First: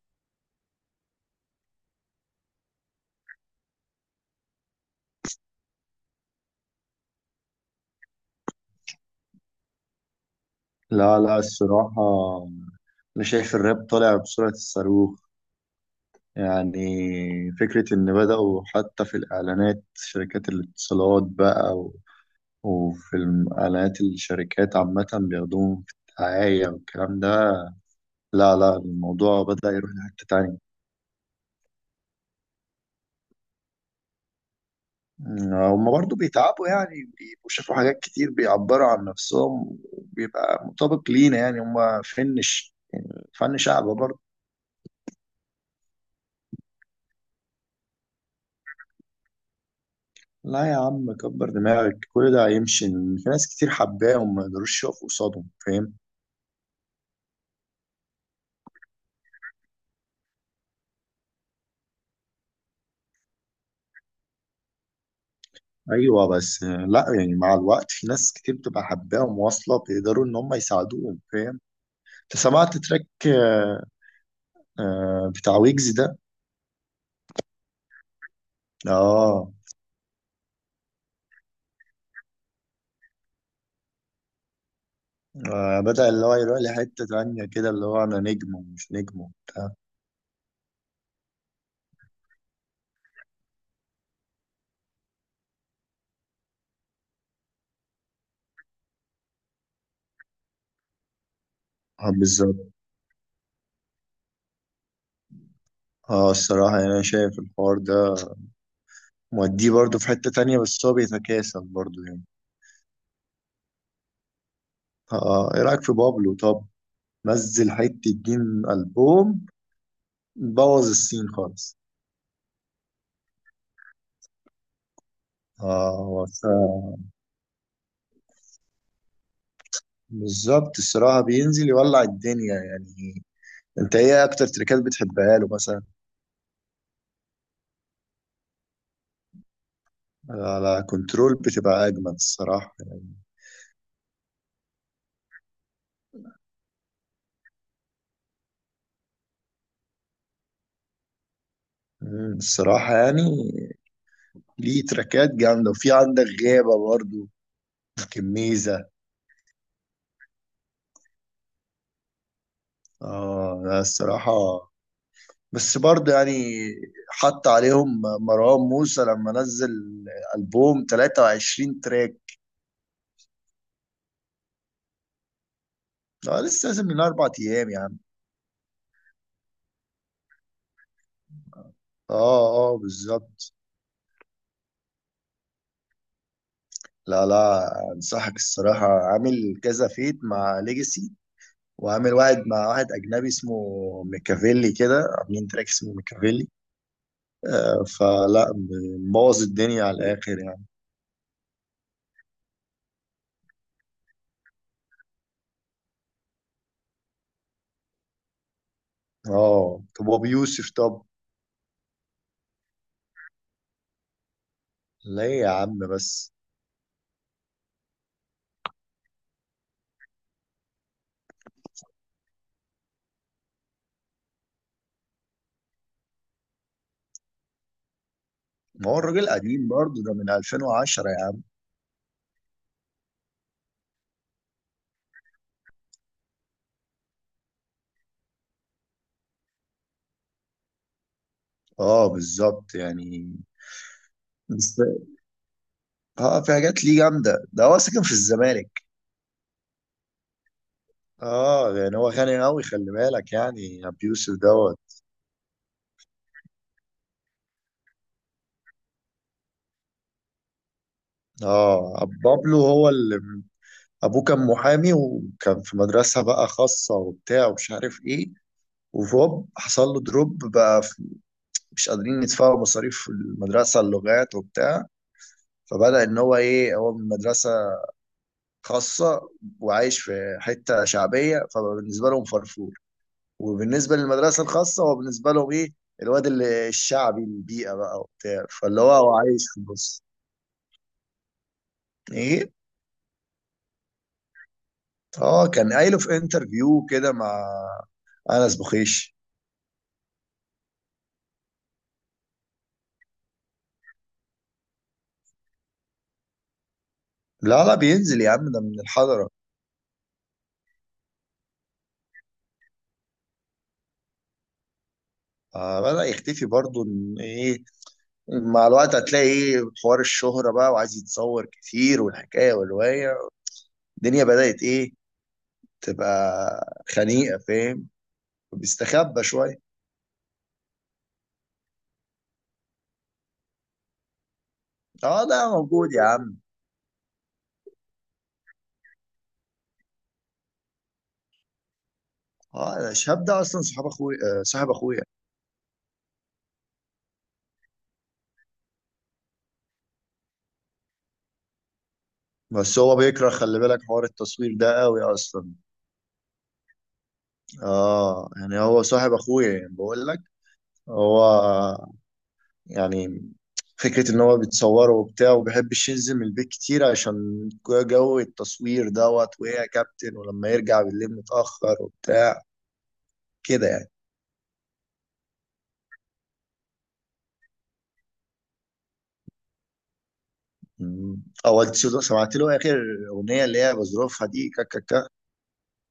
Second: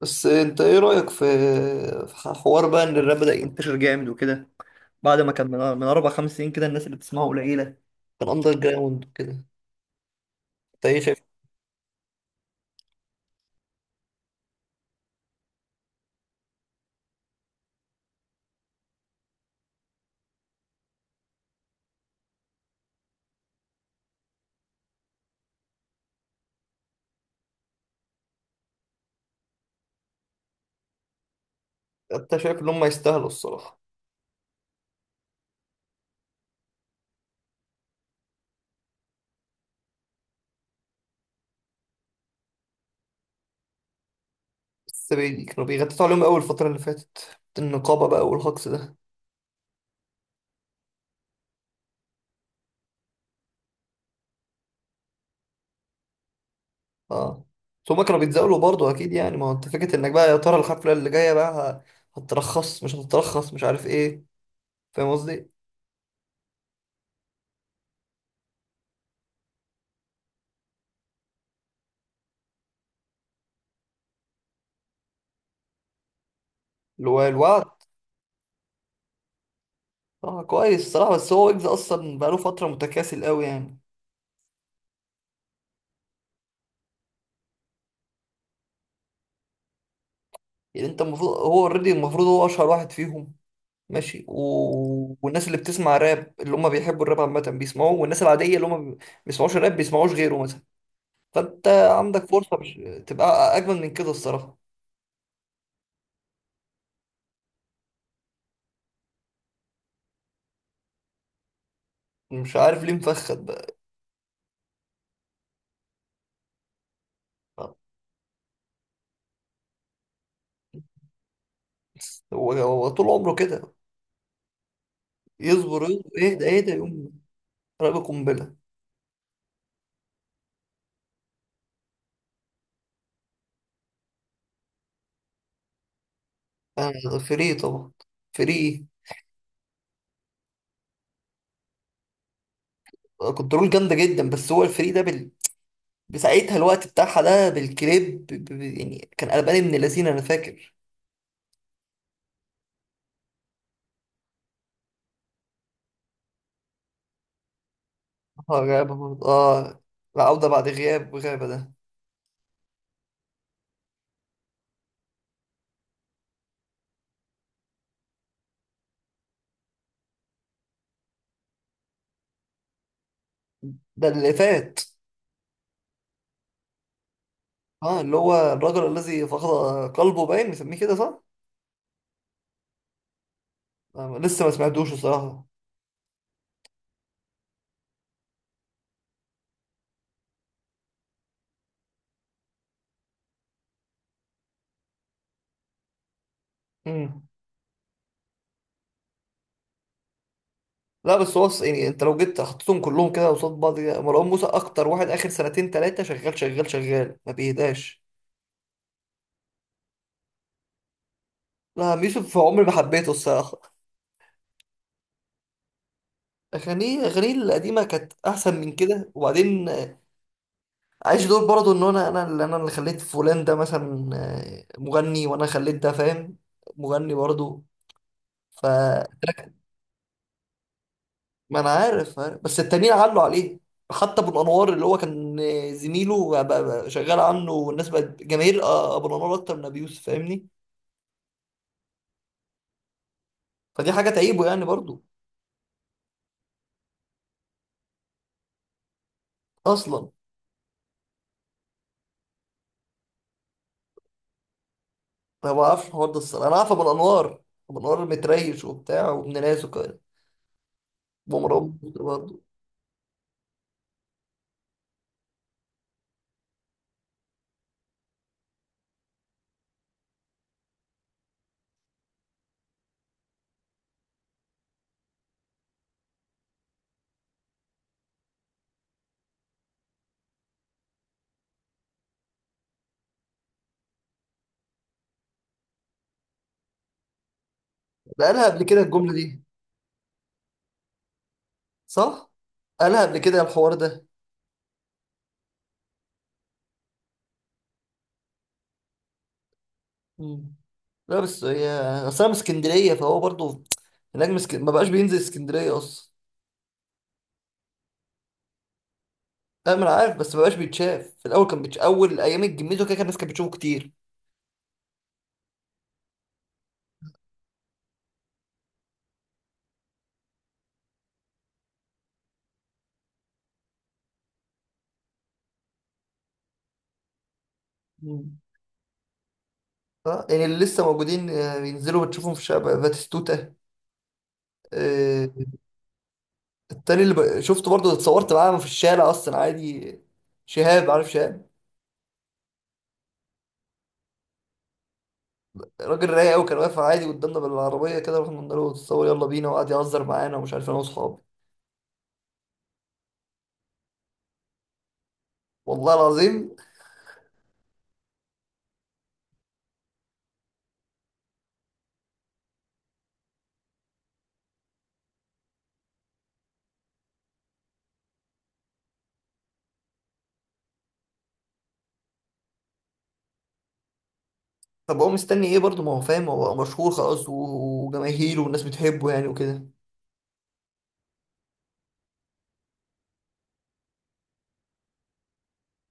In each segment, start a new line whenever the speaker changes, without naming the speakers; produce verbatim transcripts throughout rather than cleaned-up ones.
بس انت ايه رأيك في في حوار بقى ان الراب بدأ ينتشر جامد وكده، بعد ما كان من من اربع خمس سنين كده الناس اللي بتسمعه قليلة، كان اندر جراوند وكده. انت ايه شايف؟
لا لا، الصراحة أنا شايف الراب طالع بسرعة الصاروخ. يعني فكرة إن بدأوا حتى في الإعلانات شركات الاتصالات بقى و... وفي الم- إعلانات الشركات عامة بياخدوهم في الدعاية والكلام ده. لا لا، الموضوع بدأ يروح لحتة تانية.
انت شايف ان هم يستاهلوا الصراحة؟
أمم، هما برضه بيتعبوا، يعني بيبقوا شافوا حاجات كتير، بيعبروا عن نفسهم وبيبقى مطابق لينا، يعني هما فن ش- فن شعب.
بس بي... كانوا بيغطوا عليهم قوي الفترة اللي فاتت، النقابة بقى والهجص ده.
لا يا عم كبر دماغك، كل ده هيمشي، إن في ناس كتير حباه وما يقدروش يقفوا قصادهم، فاهم؟
اه. بس هم كانوا بيتزاولوا برضه اكيد، يعني ما هو انت فكرة انك بقى يا ترى الحفلة اللي جاية بقى ه- هترخص مش هتترخص مش عارف ايه. فاهم قصدي؟
ايوه بس آه، لا يعني مع الوقت في ناس كتير بتبقى حباه ومواصله بيقدروا ان هم يساعدوهم، فاهم؟ انت سمعت تراك آه، آه، بتاع ويجز ده؟
اللي هو الوعد.
اه.
اه كويس الصراحة، بس هو ويجز اصلا بقاله فترة متكاسل قوي يعني.
آه، بدأ اللي هو يروح لحته تانية كده، اللي هو انا نجم ومش نجم وبتاع.
يعني انت المفروض هو اوريدي، المفروض هو اشهر واحد فيهم. ماشي و... والناس اللي بتسمع راب اللي هم بيحبوا الراب عامة بيسمعوه، والناس العادية اللي هم ما بيسمعوش راب بيسمعوش غيره مثلا، فانت
اه
عندك فرصة
بالظبط.
مش... تبقى اجمل من كده الصراحة.
اه الصراحه يعني انا شايف الحوار ده موديه برضه في حته تانية، بس هو بيتكاسل برضه يعني.
مش عارف ليه مفخد بقى.
اه، آه، ايه رايك في بابلو طب؟ نزل حتة جيم ألبوم، بوظ السين خالص.
هو هو طول عمره كده، يصبر
اه
يصبر،
هو
اهدى اهدى،
الصراحة-
يقوم راب قنبلة.
بالظبط الصراحة، بينزل يولع الدنيا يعني. انت ايه اكتر تريكات بتحبها له مثلا؟
انا فري طبعا. فري
على كنترول بتبقى اجمد الصراحة.
كنترول جامدة جدا، بس هو الفري ده بال... بساعتها، الوقت بتاعها ده بالكليب ب... ب- يعني كان قلبان من اللذين انا فاكر.
مم، الصراحة يعني ليه تريكات جامدة، وفي عندك غابة برضو
اه
كميزة.
غابة برضه اه، العودة بعد غياب، غابة ده.
اه لا الصراحة، بس برضه يعني حط عليهم مروان موسى لما نزل ألبوم ثلاثة وعشرين تراك.
ده اللي فات.
اه لسه، لازم من اربع ايام يا عم.
اه اللي هو الرجل الذي فقد قلبه، باين مسميه كده صح؟
اه. اه بالظبط.
آه لسه ما سمعتوش الصراحة.
لا لا، انصحك الصراحه، عامل كذا فيت مع ليجاسي، وعامل واحد مع واحد اجنبي اسمه ميكافيلي، كده عاملين تراك اسمه ميكافيلي.
مم.
آه فلا، مبوظ الدنيا على الاخر يعني.
لا بس هو أص- يعني انت لو جيت حطيتهم كلهم كده قصاد بعض كده، مروان موسى اكتر واحد اخر سنتين تلاتة شغال شغال شغال ما بيهداش.
اه طب ابو يوسف طب؟
لا عم يوسف عمري ما حبيته الصراحة.
ليه يا عم بس؟
اغانيه اغانيه القديمة كانت احسن من كده، وبعدين عايش دور برضه ان انا انا اللي انا اللي خليت فلان ده مثلا آه، مغني، وانا خليت ده فاهم، مغني برضه. ف
ما هو الراجل قديم برضه، ده من ألفين وعشرة يا عم.
ما انا عارف عارف. بس التانيين علوا عليه. حتى ابو الانوار اللي هو كان آه، زميله بقى بقى شغال عنه والناس بقت جماهير آه، ابو الانوار اكتر من ابي يوسف، فاهمني.
اه بالظبط يعني.
فدي حاجه تعيبه يعني
بس-
برضو.
اه في حاجات ليه جامده، ده هو ساكن في الزمالك.
اصلا
اه يعني هو غني قوي خلي بالك، يعني ابو يوسف دوت.
انا ما بعرفش الحوار ده الصراحه، انا عارف ابو الانوار. ابو الانوار متريش وبتاع وابن ناس وكده، ومرام
اه أبو
برضه.
بابلو، هو اللي ابوه كان محامي، وكان في مدرسة بقى خاصة وبتاع ومش عارف ايه، وفوب حصل له دروب بقى في- مش قادرين يدفعوا مصاريف المدرسة اللغات وبتاع. فبدأ ان هو ايه، هو من مدرسة خاصة وعايش في حتة شعبية، فبالنسبة لهم فرفور، وبالنسبة للمدرسة الخاصة هو بالنسبة لهم ايه، الواد اللي الشعبي البيئة بقى
ده قالها
وبتاع،
قبل كده
فاللي هو
الجمله
هو عايش
دي،
في النص.
صح؟
ايه؟
قالها قبل كده الحوار ده.
اه كان قايله في انترفيو كده مع انس بخيش.
مم. لا بس هي، اصل انا من اسكندريه، فهو برضه هناك من اسك- ما بقاش بينزل اسكندريه اصلا.
لا لا بينزل يا عم، ده من الحضره.
انا ما أنا عارف، بس ما بقاش بيتشاف، في الاول كان بيتش... اول ايام الجميزه كده كان الناس كانت بتشوفه كتير.
آه بدأ يختفي برضه، إن ايه، مع الوقت هتلاقي ايه، حوار الشهره بقى وعايز يتصور كتير والحكايه والروايه، الدنيا بدأت ايه، تبقى خنيقه، فاهم؟
مم.
بيستخبى شويه.
اه يعني اللي لسه موجودين آه، بينزلوا بتشوفهم في الشارع، باتيستوتا
اه
آه،
ده موجود يا عم.
التاني اللي ب... شفته برضه، اتصورت معاه في الشارع اصلا عادي. شهاب، عارف شهاب؟
اه شهاب ده اصلا صاحب اخويا، آه صاحب اخويا.
راجل رايق قوي، كان واقف عادي قدامنا بالعربيه كده، رحنا قلنا له اتصور يلا بينا، وقعد يهزر معانا ومش عارف، انا واصحابي.
بس هو بيكره خلي بالك حوار التصوير ده قوي اصلا.
والله العظيم.
اه يعني هو صاحب اخويا، يعني بقول لك، هو يعني فكرة إن هو بيتصوره وبتاع، ومبيحبش ينزل من البيت كتير عشان جو التصوير دوت وهي يا كابتن، ولما يرجع بالليل متأخر وبتاع كده يعني.
طب هو مستني ايه برضه، ما هو فاهم هو مشهور خلاص و- وجماهيره والناس بتحبه يعني وكده.
مم. أو أنت شو- سمعت له آخر أغنية اللي هي بظروفها دي كا كا كا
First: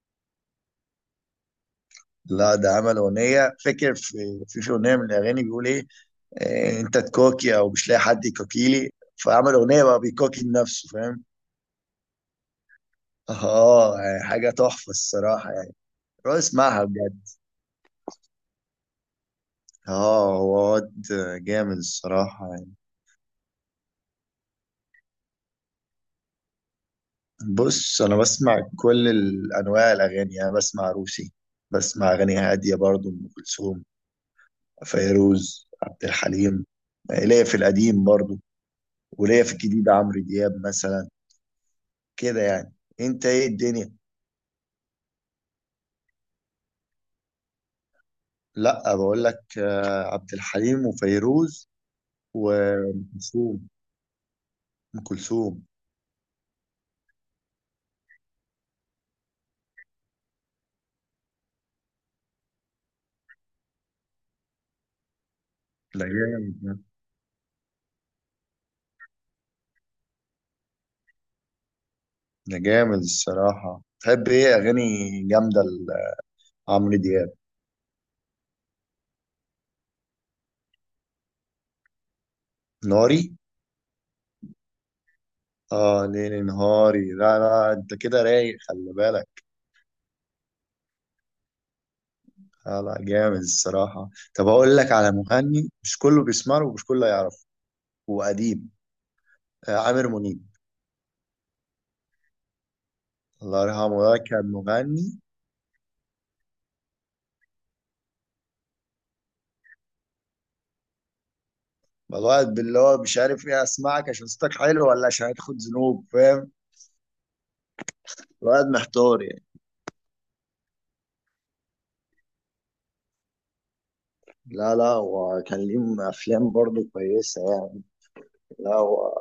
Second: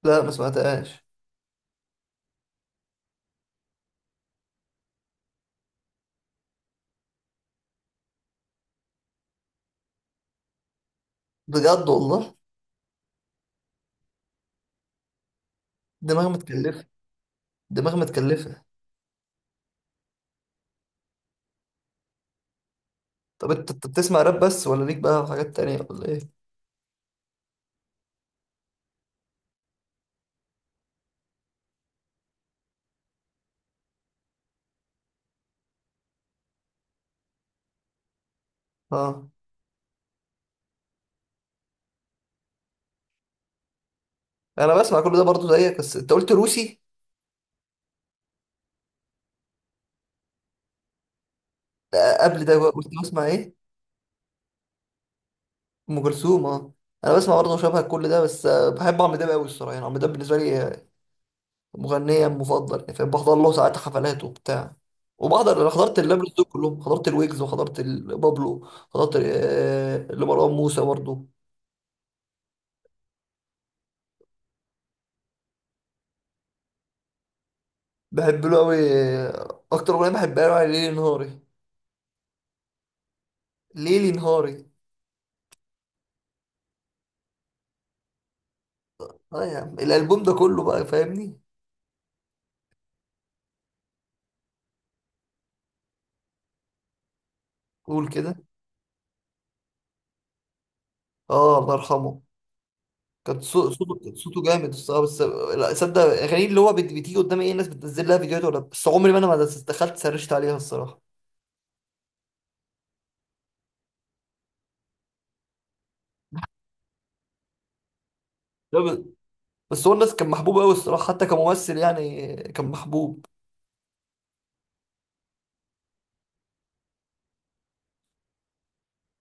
لا ما سمعتهاش.
لا ده عمل أغنية، فاكر في في في أغنية من الأغاني بيقول إيه، آه، أنت تكوكي أو مش لاقي حد يكوكيلي، فعمل أغنية بقى بيكوكي لنفسه، فاهم؟
بجد والله.
آه يعني حاجة تحفة الصراحة يعني.
دماغ
روح اسمعها
متكلفة.
بجد.
دماغ متكلفة.
اه هو واد جامد الصراحة يعني.
طب انت، أنت بتسمع راب بس ولا ليك بقى في حاجات تانية ولا ايه؟
بص أنا بسمع كل ال- أنواع الأغاني، يعني بسمع روسي، بسمع أغاني هادية برضو، أم كلثوم، فيروز، عبد الحليم، آه، ليا في القديم برضو،
اه
وليا في الجديد عمرو دياب مثلا كده يعني. أنت إيه الدنيا؟
انا بسمع كل ده برضه زيك، بس انت قلت روسي.
لأ بقول لك آه، عبد الحليم وفيروز
آه، قبل ده بقى قلت
وأم
بسمع ايه؟
كلثوم أم كلثوم
ام كلثوم، اه. انا بسمع برضه شبه كل ده، بس آه، بحب عمرو دياب قوي الصراحة يعني، عمرو دياب بالنسبة لي مغنية المفضل يعني فاهم، بحضر له ساعات حفلات وبتاع، وبحضر، انا حضرت
ده
اللابلوس دول
جامد ده.
كلهم، حضرت الويجز وحضرت ال- بابلو، حضرت آه، لمروان موسى برضه.
ده جامد الصراحة. تحب إيه أغاني جامدة لعمرو دياب؟
بحب له قوي. اكتر اغنيه بحبها له يعني ليلي نهاري.
ناري؟
ليلي نهاري.
اه ليلي نهاري، لا لا انت كده رايق خلي بالك.
اه يا عم الالبوم ده كله بقى فاهمني.
لا لا جامد الصراحة. طب هقول لك على مغني مش كله بيسمع له ومش كله يعرفه،
قول كده.
وقديم، آه عامر منيب.
اه الله يرحمه، كان
الله
صو- صوته،
يرحمه
كان
ده
صوته
كان
جامد الصراحه،
مغني،
بس لا، صدق اغاني اللي هو بت- بتيجي قدامي ايه، الناس بتنزل لها فيديوهات ولا بس، عمري ما انا ما دخلت سرشت عليها الصراحه.
الواحد باللي هو مش عارف ايه، اسمعك عشان صوتك حلو ولا عشان هتاخد ذنوب، فاهم؟ الواحد
لا،
محتار يعني.
بس هو الناس كان محبوب قوي الصراحه، حتى كممثل يعني كان محبوب.
لا لا، وكان ليه افلام برضه كويسه يعني. لا هو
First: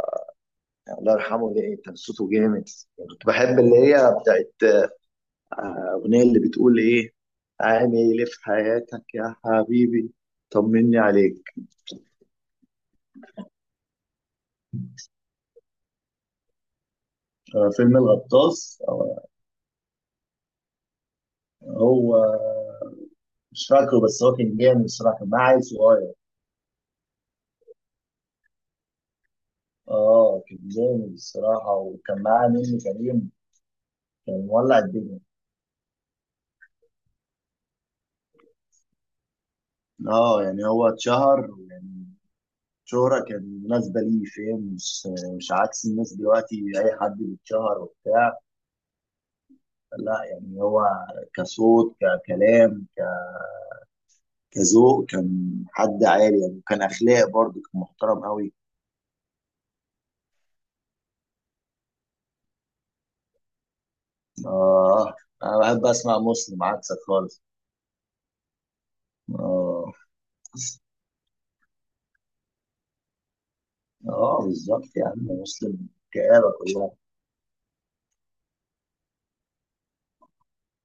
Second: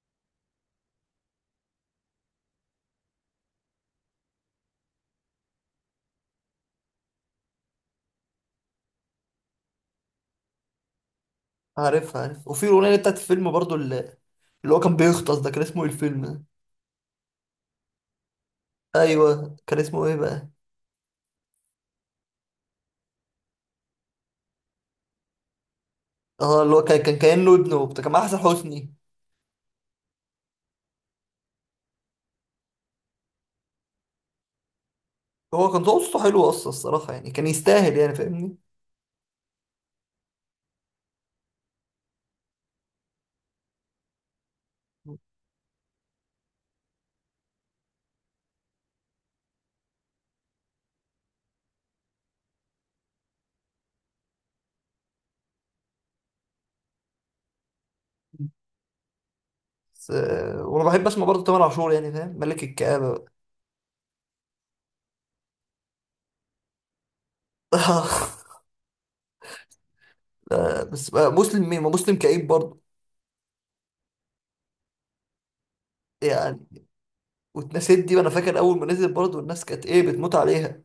يعني الله يرحمه ده إيه، كان صوته جامد. كنت بحب اللي هي بتاعت، آه، أغنية اللي بتقول إيه، عامل إيه في حياتك يا حبيبي، طمني عليك.
عارف عارف، وفي الاغنيه بتاعت الفيلم برضو، اللي, اللي هو كان بيغطس ده، كان اسمه ايه الفيلم ده؟
آه، فيلم الغطاس، آه،
ايوه كان اسمه ايه بقى؟
هو مش فاكره، بس هو كان جامد الصراحة، كان معاه عيل صغير.
اه اللي هو كان كان كانه ابنه وبتاع، كان مع احسن حسني.
اه كان جامد الصراحة، وكان معاه نيللي كريم، كان مولع الدنيا.
هو كان صوته حلو اصلا الصراحه يعني، كان يستاهل يعني فاهمني.
اه يعني هو اتشهر يعني شهرة كان مناسبة ليه، فاهم؟ مش مش عكس الناس دلوقتي أي حد بيتشهر وبتاع. لا يعني هو كصوت، ككلام، كذوق، كان حد عالي يعني، وكان اخلاق برضه، كان محترم قوي.
بس آه، وانا بحب اسمع برضه تامر عاشور يعني فاهم، ملك الكآبة بقى.
اه انا بحب اسمع مسلم، عكسك خالص. اه.
لا، بس بقى مسلم مين؟ ما مسلم كئيب برضه
اه بالظبط يا عم، مسلم كآبة
يعني.
كلها.
واتنسيت دي، وانا فاكر اول ما نزل برضه الناس كانت ايه بتموت عليها،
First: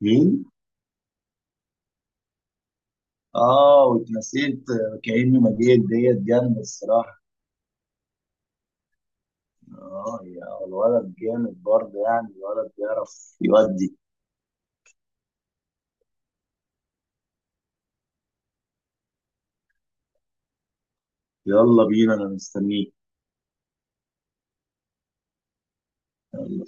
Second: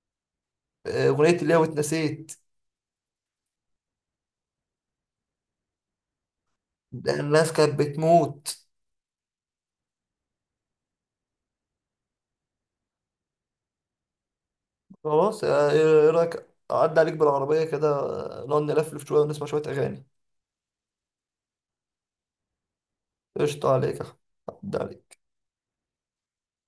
مين؟
آه، اغنية اللي هي واتنسيت.
اه واتنسيت، آه، كأني ما جيت ديت جنب
ده
الصراحة.
الناس كانت بتموت.
اه يا الولد جامد برضه يعني، الولد بيعرف يودي.
خلاص آه، ايه، إيه رايك اعدي عليك بالعربية كده، آه، نقعد نلفلف شوية ونسمع شوية اغاني؟
يلا بينا انا مستنيك.
قشطة عليك يا أحمد. عدى عليك.
يلا.